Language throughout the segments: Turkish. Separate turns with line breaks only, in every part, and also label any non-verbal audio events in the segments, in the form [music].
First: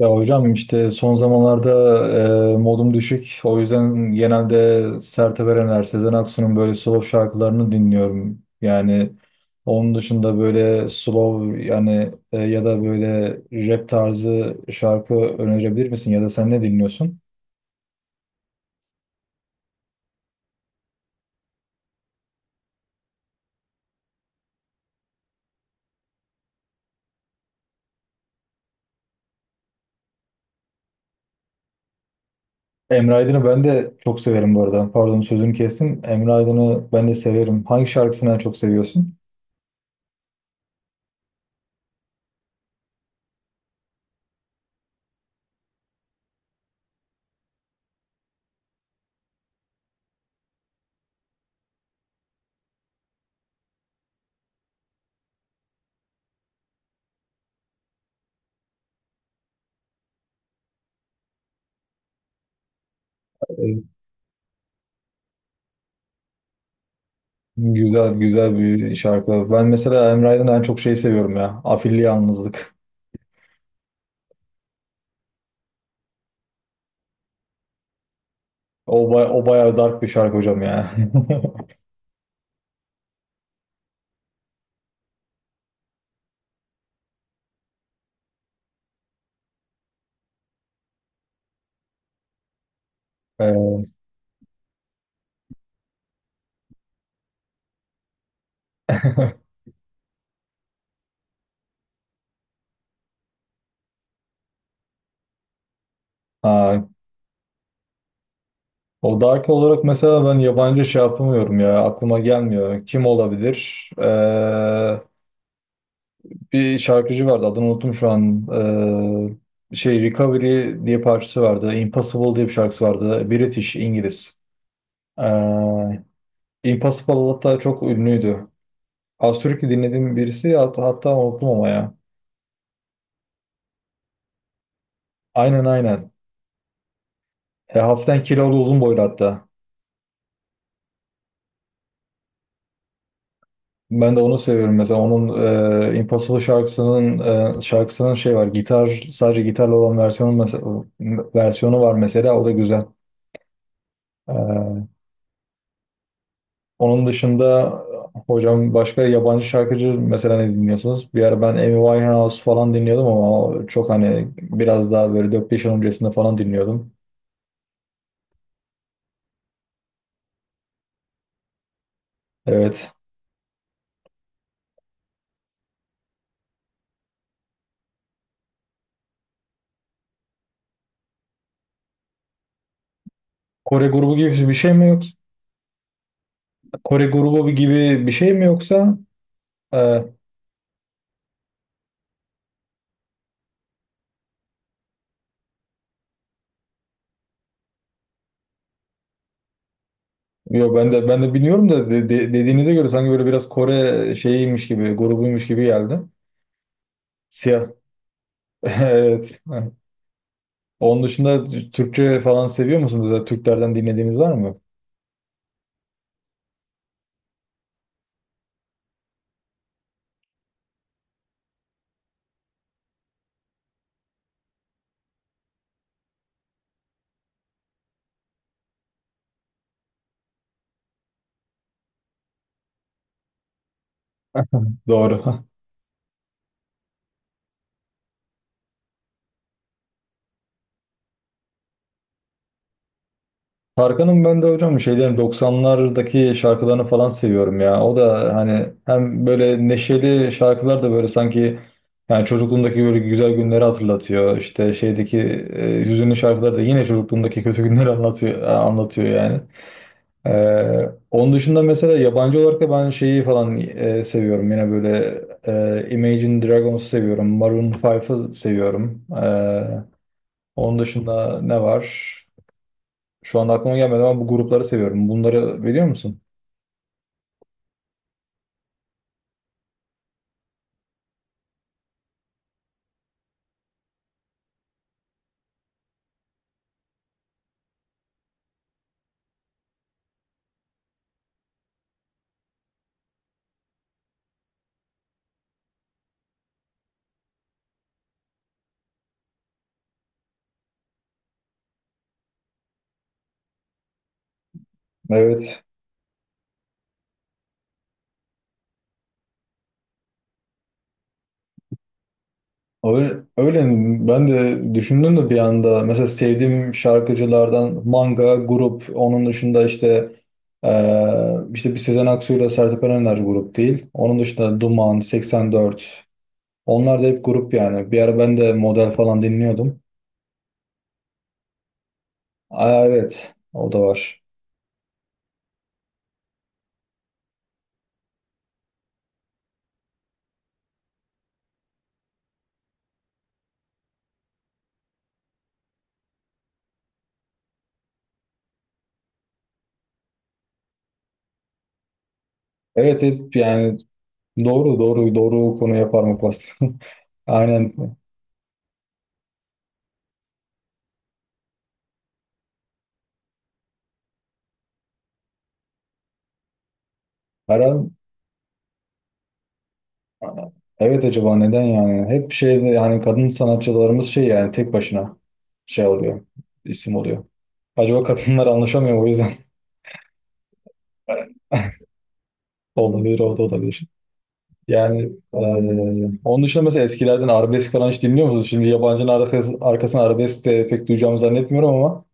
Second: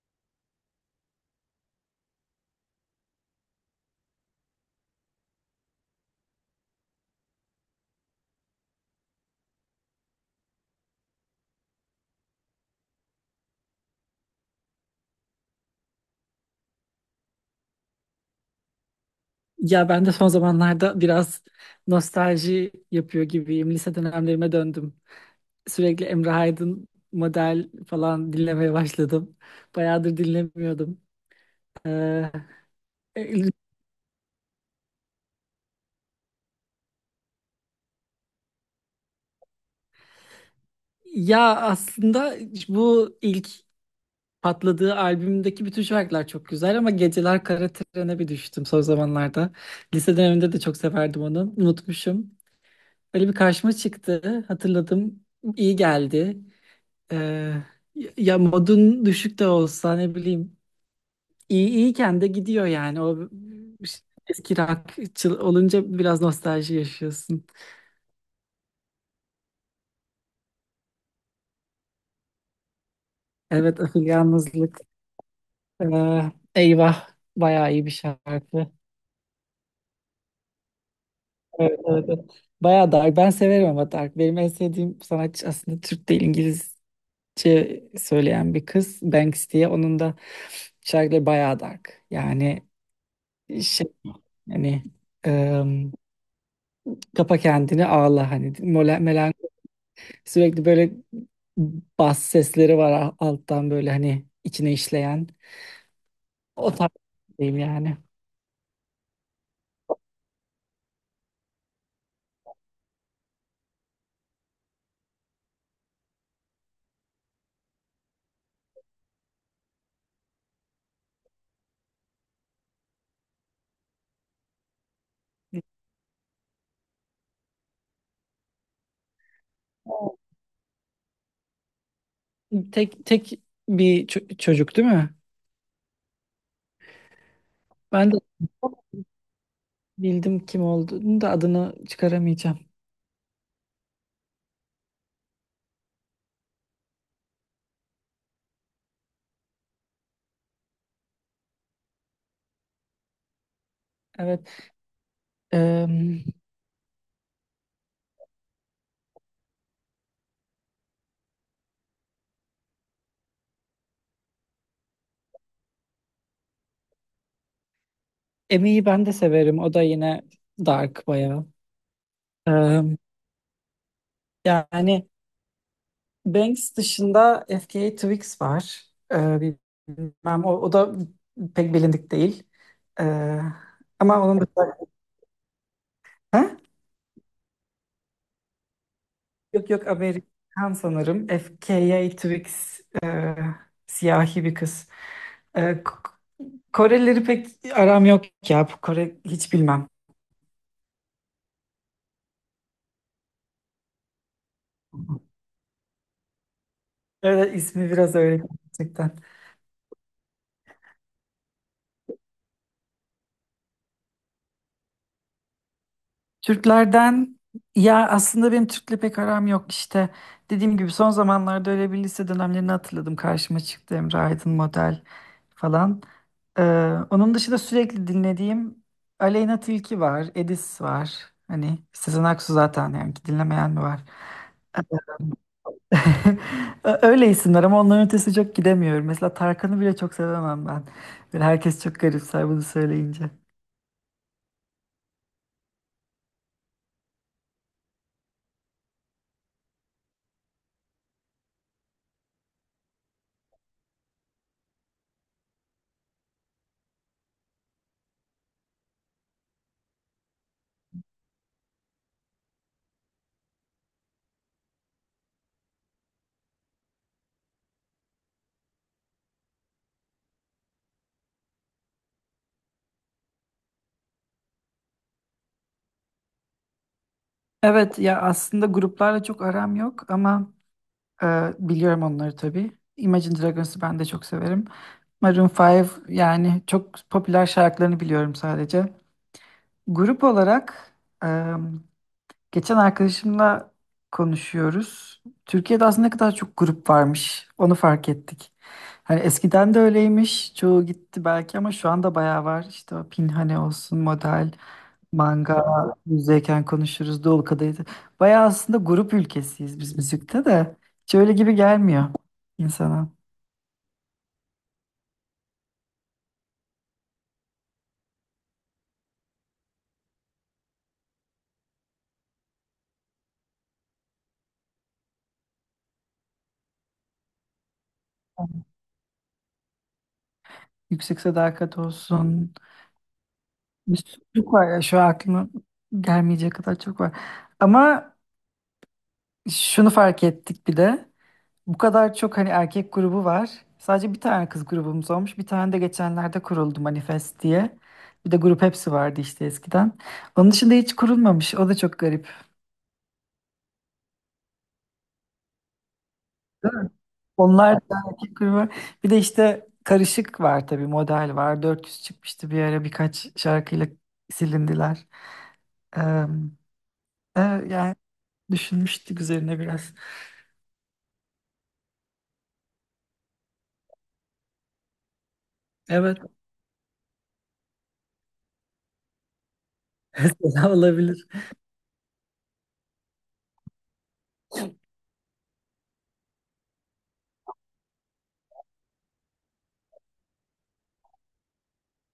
Ya hocam işte son zamanlarda modum düşük. O yüzden genelde sert Erener, Sezen Aksu'nun böyle slow şarkılarını dinliyorum. Yani onun dışında böyle slow yani ya da böyle rap tarzı şarkı önerebilir misin? Ya da sen ne dinliyorsun?
Ya ben de son zamanlarda biraz nostalji yapıyor gibiyim. Lise dönemlerime döndüm. Sürekli Emre Aydın model falan dinlemeye başladım. Bayağıdır dinlemiyordum. Ee,
Emre Aydın'ı ben de çok severim bu arada. Pardon sözünü kestim. Emre Aydın'ı ben de severim. Hangi şarkısını en çok seviyorsun?
ya aslında bu ilk patladığı albümdeki bütün şarkılar çok güzel ama Geceler Kara Tren'e bir düştüm son zamanlarda. Lise döneminde de çok severdim onu. Unutmuşum. Öyle bir karşıma çıktı. Hatırladım. İyi geldi. Ee, ya modun düşük de olsa ne bileyim iyi iyiyken de gidiyor yani o
Evet.
ş- eski rockçı olunca biraz nostalji yaşıyorsun.
Güzel güzel bir şarkı. Ben mesela Emre Aydın'dan en çok şeyi seviyorum ya. Afilli Yalnızlık.
Evet [laughs] Ahıl Yalnızlık. Eyvah bayağı iyi bir şarkı.
O bayağı dark bir şarkı hocam ya. [laughs]
Evet, evet, evet. Bayağı dark. Ben severim ama dark. Benim en sevdiğim sanatçı aslında Türk değil İngilizce söyleyen bir kız. Banks diye. Onun da şarkıları bayağı dark. Yani şey
Ee,
hani Kapa kendini ağla hani melen
[laughs]
sürekli böyle bas sesleri var alttan böyle hani içine işleyen o
ha,
tarz diyeyim yani.
o dark olarak mesela ben yabancı şey yapamıyorum ya. Aklıma gelmiyor. Kim olabilir? Bir şarkıcı vardı. Adını unuttum şu an. Şey, Recovery diye parçası vardı. Impossible diye bir şarkısı vardı. British, İngiliz. Ee, Impossible hatta çok ünlüydü. Az sürekli dinlediğim birisi, hatta unuttum ama ya.
Tek tek bir çocuk değil mi?
Aynen, aynen. E,
Ben de
hafiften kilolu uzun boylu hatta.
Bildim kim olduğunu da adını çıkaramayacağım.
Ben de onu seviyorum. Mesela onun Impossible şarkısının şey var. Gitar, sadece gitarla olan versiyonu, mesela versiyonu var mesela, o da güzel.
Evet.
E,
Em,
Onun dışında hocam başka yabancı şarkıcı mesela ne dinliyorsunuz? Bir ara ben Amy Winehouse falan dinliyordum ama o çok hani biraz daha böyle 4-5 yıl öncesinde falan dinliyordum.
Emi'yi ben de severim. O da yine dark bayağı.
Evet.
Em, yani Banks dışında FKA Twigs var. E, bilmem o da pek bilindik değil. E,
Kore grubu
ama onun
gibi bir şey mi
dışında...
yoksa?
Ha?
Kore grubu gibi bir şey mi yoksa?
Yok
e,
yok Amerikan sanırım. FKA Twigs siyahi bir kız. E, K- Korelileri pek aram yok ya. Kore hiç bilmem.
Yo, ben de ben de bilmiyorum da dediğinize göre sanki böyle biraz Kore şeyiymiş gibi, grubuymuş gibi geldi.
Evet
Siyah.
ismi biraz öyle gerçekten.
[laughs] Evet. Onun dışında Türkçe falan seviyor musunuz? Ya Türklerden dinlediğiniz var mı?
Türklerden ya aslında benim Türk'le pek aram yok işte. Dediğim gibi son zamanlarda öyle bir lise dönemlerini hatırladım. Karşıma çıktı Emre Aydın model falan. Ee, onun dışında sürekli dinlediğim Aleyna Tilki var, Edis var. Hani Sezen Aksu zaten yani ki dinlemeyen mi var?
Doğru. [laughs]
[laughs] Öyle isimler ama onların ötesi çok gidemiyorum. Mesela Tarkan'ı bile çok sevemem ben. Böyle herkes çok garipser bunu söyleyince.
Tarkan'ın ben de hocam şeylerin 90'lardaki şarkılarını falan seviyorum ya. O da hani hem böyle neşeli şarkılar da böyle sanki yani çocukluğumdaki böyle güzel günleri hatırlatıyor. İşte şeydeki hüzünlü şarkılar da yine çocukluğumdaki kötü günleri anlatıyor yani. Onun dışında mesela yabancı olarak da ben şeyi falan seviyorum. Yine böyle Imagine Dragons'u seviyorum. Maroon 5'ı seviyorum. Onun dışında ne var? Şu anda aklıma gelmedi ama bu grupları seviyorum. Bunları biliyor musun?
Evet ya aslında gruplarla çok aram yok ama biliyorum onları tabii. Imagine Dragons'ı ben de çok severim. Maroon 5 yani çok popüler şarkılarını biliyorum sadece. Grup olarak Geçen arkadaşımla konuşuyoruz. Türkiye'de aslında ne kadar çok grup varmış. Onu fark ettik. Hani eskiden de öyleymiş. Çoğu gitti belki ama şu anda bayağı var. İşte o Pinhane olsun, Model,
Evet.
Manga, Müzeyken Konuşuruz, Dolu Kadehi. Bayağı aslında grup ülkesiyiz biz müzikte de. Hiç öyle gibi gelmiyor insana.
Öyle, öyle, ben de düşündüm de bir anda mesela sevdiğim şarkıcılardan Manga, grup, onun dışında işte işte bir Sezen Aksu ile Sertab Erener grup değil. Onun dışında Duman, 84, onlar da hep grup yani. Bir ara ben de model falan dinliyordum.
Yüksek Sadakat olsun.
Aa, evet o da
Bir sürü
var.
çok var ya şu an aklıma gelmeyecek kadar çok var. Ama şunu fark ettik bir de. Bu kadar çok hani erkek grubu var. Sadece bir tane kız grubumuz olmuş. Bir tane de geçenlerde kuruldu Manifest diye. Bir de grup hepsi vardı işte eskiden. Onun dışında hiç kurulmamış. O da çok garip.
Evet hep yani doğru, doğru, doğru konu yapar mı pasta?
Değil mi?
[laughs] Aynen.
Onlar da erkek grubu. Bir de işte karışık var tabii model var. 400 çıkmıştı bir ara birkaç şarkıyla silindiler. Ee, e,
Her
yani düşünmüştük üzerine biraz.
evet, acaba neden yani? Hep şeyde yani kadın sanatçılarımız şey yani tek başına şey
Evet.
oluyor. İsim oluyor. Acaba kadınlar anlaşamıyor mu, o yüzden.
[laughs] Mesela olabilir.
[laughs] Olabilir, o da olabilir. Yani onun dışında mesela eskilerden arabesk falan hiç dinliyor musunuz? Şimdi yabancının arkasına arabesk de pek duyacağımı zannetmiyorum ama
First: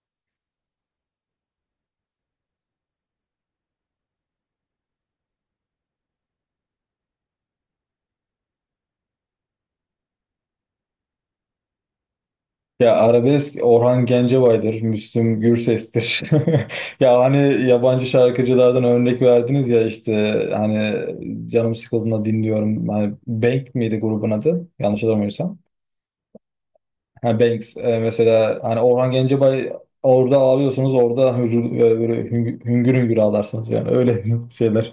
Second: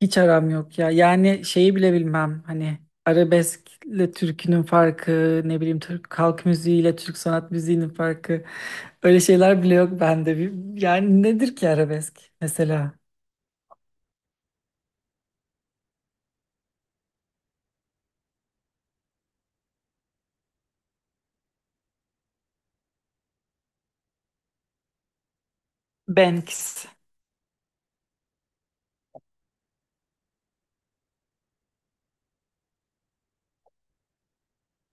Hiç aram yok ya. Yani şeyi bile bilmem. Hani arabeskle türkünün farkı, ne bileyim Türk halk müziğiyle Türk sanat müziğinin farkı. Öyle şeyler bile yok bende. Yani nedir ki arabesk
ya
mesela?
arabesk Orhan Gencebay'dır, Müslüm Gürses'tir. [laughs] Ya hani yabancı şarkıcılardan örnek verdiniz ya işte hani canım sıkıldığında dinliyorum. Hani Bank miydi grubun adı? Yanlış hatırlamıyorsam.
Banks.
Ha, Banks, mesela hani Orhan Gencebay, orada ağlıyorsunuz, orada hüngür, böyle hüngür, hüngür hüngür ağlarsınız yani, öyle [laughs] şeyler,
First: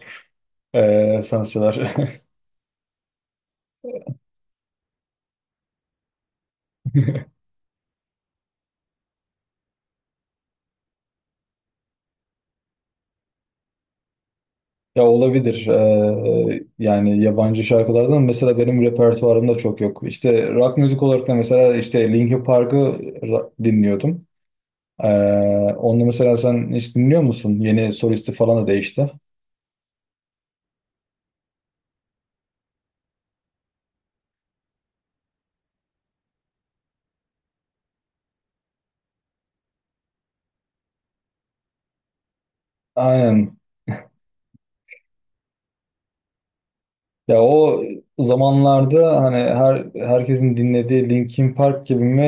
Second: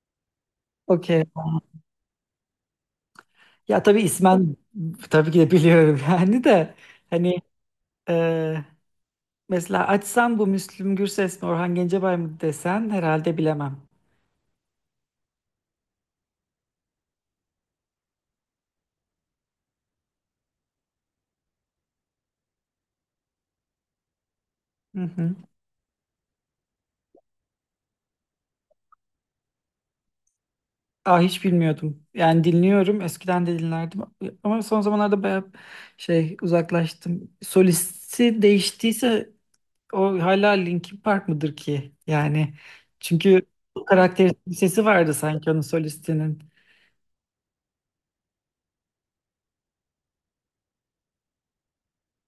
Okey.
sanatçılar. [laughs]
Ya tabii ismen tabii ki de biliyorum [laughs] yani de hani e, mesela açsam bu Müslüm Gürses mi Orhan Gencebay mı desen herhalde bilemem.
Ya olabilir. Yani yabancı şarkılardan mesela benim repertuarımda çok yok. İşte rock müzik olarak da mesela işte dinliyordum.
Hı
Ee,
hı.
Onu mesela sen hiç dinliyor musun? Yeni solisti falan da değişti.
Aa, hiç bilmiyordum. Yani dinliyorum. Eskiden de dinlerdim. Ama son zamanlarda bayağı şey uzaklaştım. Solisti değiştiyse o hala Linkin Park mıdır ki? Yani çünkü
Aynen.
karakteristik bir sesi vardı sanki onun solistinin.
Ya o zamanlarda hani herkesin dinlediği Linkin Park gibi mi?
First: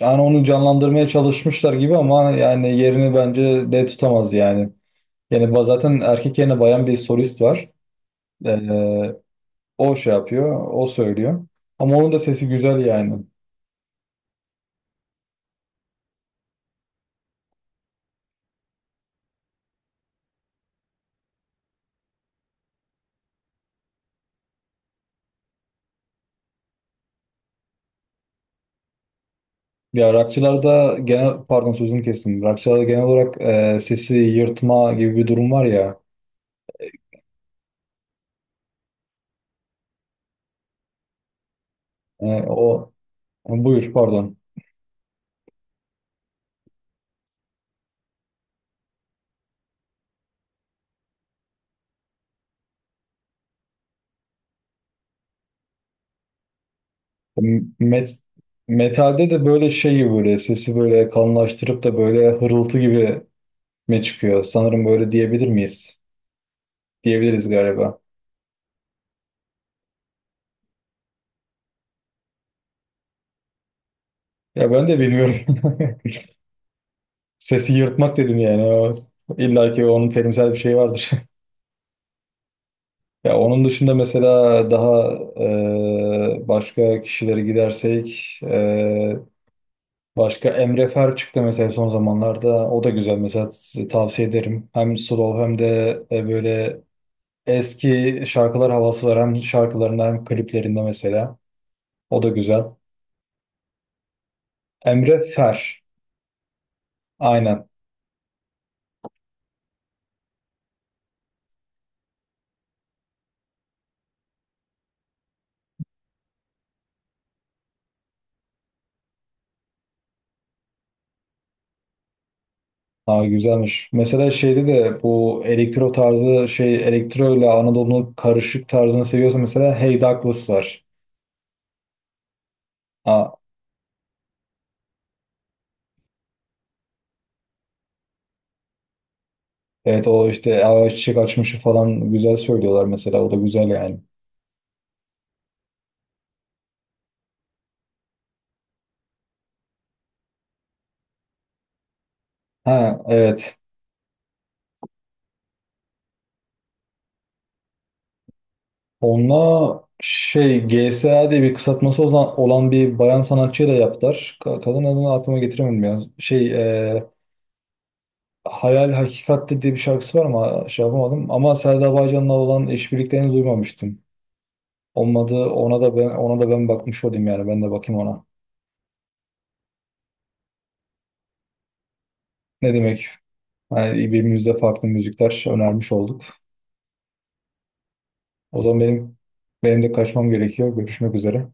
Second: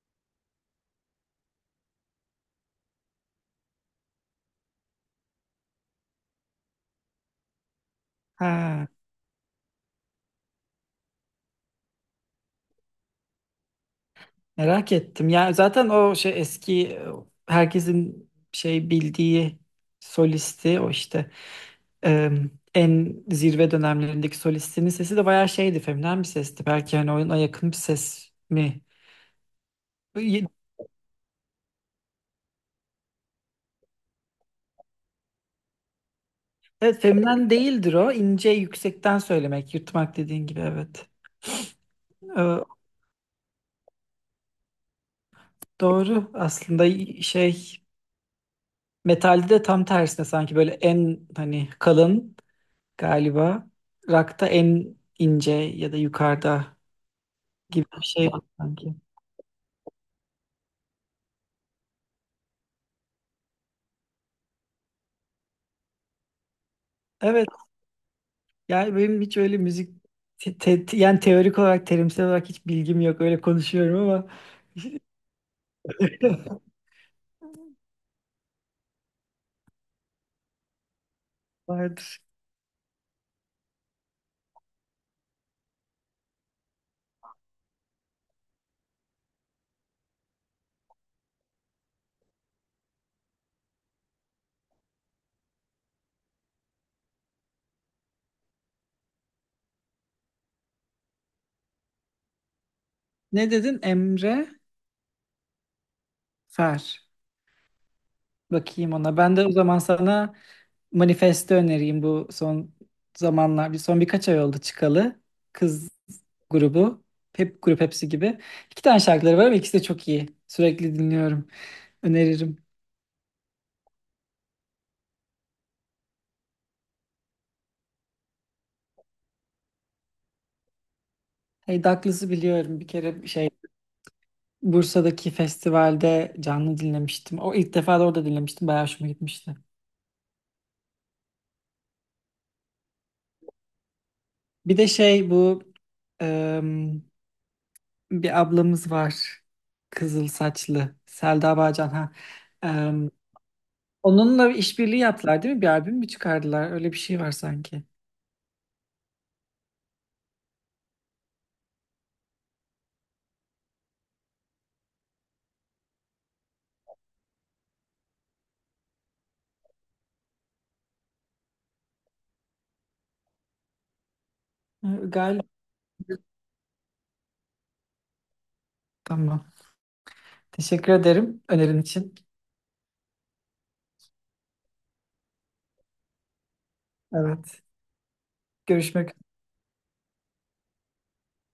Yani onu canlandırmaya çalışmışlar gibi ama yani yerini bence de tutamaz yani. Zaten erkek yerine bayan bir solist var.
Ha,
Ee, O şey yapıyor, o söylüyor. Ama onun da sesi güzel yani.
merak ettim. Yani zaten o şey eski herkesin şey bildiği solisti o işte e, en zirve dönemlerindeki solistinin sesi de bayağı şeydi, feminen bir sesti. Belki hani oyuna yakın bir ses mi
Ya
Evet,
rockçılarda genel, pardon sözünü kestim. Rockçılarda genel olarak sesi yırtma gibi bir durum var ya.
feminen değildir o. İnce yüksekten söylemek, yırtmak dediğin gibi evet.
E,
Ee,
o Buyur pardon.
doğru. Aslında şey metalde de tam tersine sanki böyle en hani kalın galiba. Rakta en ince ya da yukarıda bir
Met,
şey var sanki.
Metalde de böyle şeyi böyle sesi böyle kalınlaştırıp da böyle hırıltı gibi mi çıkıyor? Sanırım böyle diyebilir miyiz?
Evet.
Diyebiliriz galiba.
Yani benim hiç öyle müzik yani teorik olarak terimsel olarak hiç bilgim yok. Öyle konuşuyorum ama
Ya ben de bilmiyorum. [laughs]
[laughs]
Sesi yırtmak dedim yani. O, illa ki onun terimsel bir şeyi vardır. [laughs]
vardır.
Ya onun dışında mesela daha başka kişilere gidersek, başka Emre Fer çıktı mesela son zamanlarda. O da güzel, mesela size tavsiye ederim. Hem slow hem de böyle eski şarkılar havası var. Hem şarkılarında hem kliplerinde mesela. O da güzel.
Ne dedin? Emre
Emre Fer.
Fer.
Aynen.
Bakayım ona. Ben de o zaman sana manifesto önereyim bu son zamanlar. Bir son birkaç ay oldu çıkalı. Kız grubu. Hep grup hepsi gibi. İki tane şarkıları var ama ikisi de çok iyi. Sürekli dinliyorum. Öneririm.
Ha, güzelmiş. Mesela şeyde de bu elektro tarzı şey, elektro ile Anadolu'nun karışık tarzını seviyorsa mesela Hey Douglas var.
Hey Douglas'ı biliyorum. Bir kere
Ha,
şey Bursa'daki festivalde canlı dinlemiştim. O ilk defa da orada dinlemiştim. Bayağı hoşuma gitmişti.
evet, o işte Ay Çiçek Açmış'ı falan güzel söylüyorlar mesela. O da güzel yani.
Bir de şey bu em, bir ablamız var. Kızıl saçlı. Selda Bağcan ha.
Ha, evet.
Onunla bir işbirliği yaptılar değil mi? Bir albüm mü çıkardılar? Öyle bir şey var sanki.
Onunla şey GSA diye bir kısaltması olan bir bayan sanatçıyla yaptılar. Kadın adını aklıma getiremedim ya. Şey, e, Hayal Hakikatte diye bir şarkısı var ama şey yapamadım. Ama Selda Bağcan'la olan işbirliklerini duymamıştım.
Ha,
Olmadı,
Galiba.
ona da ben bakmış olayım yani, ben de bakayım ona.
Tamam. Teşekkür ederim önerin için.
Ne demek? Yani birbirimize farklı müzikler önermiş olduk.
Evet.
O zaman
Görüşmek
benim de kaçmam gerekiyor. Görüşmek üzere.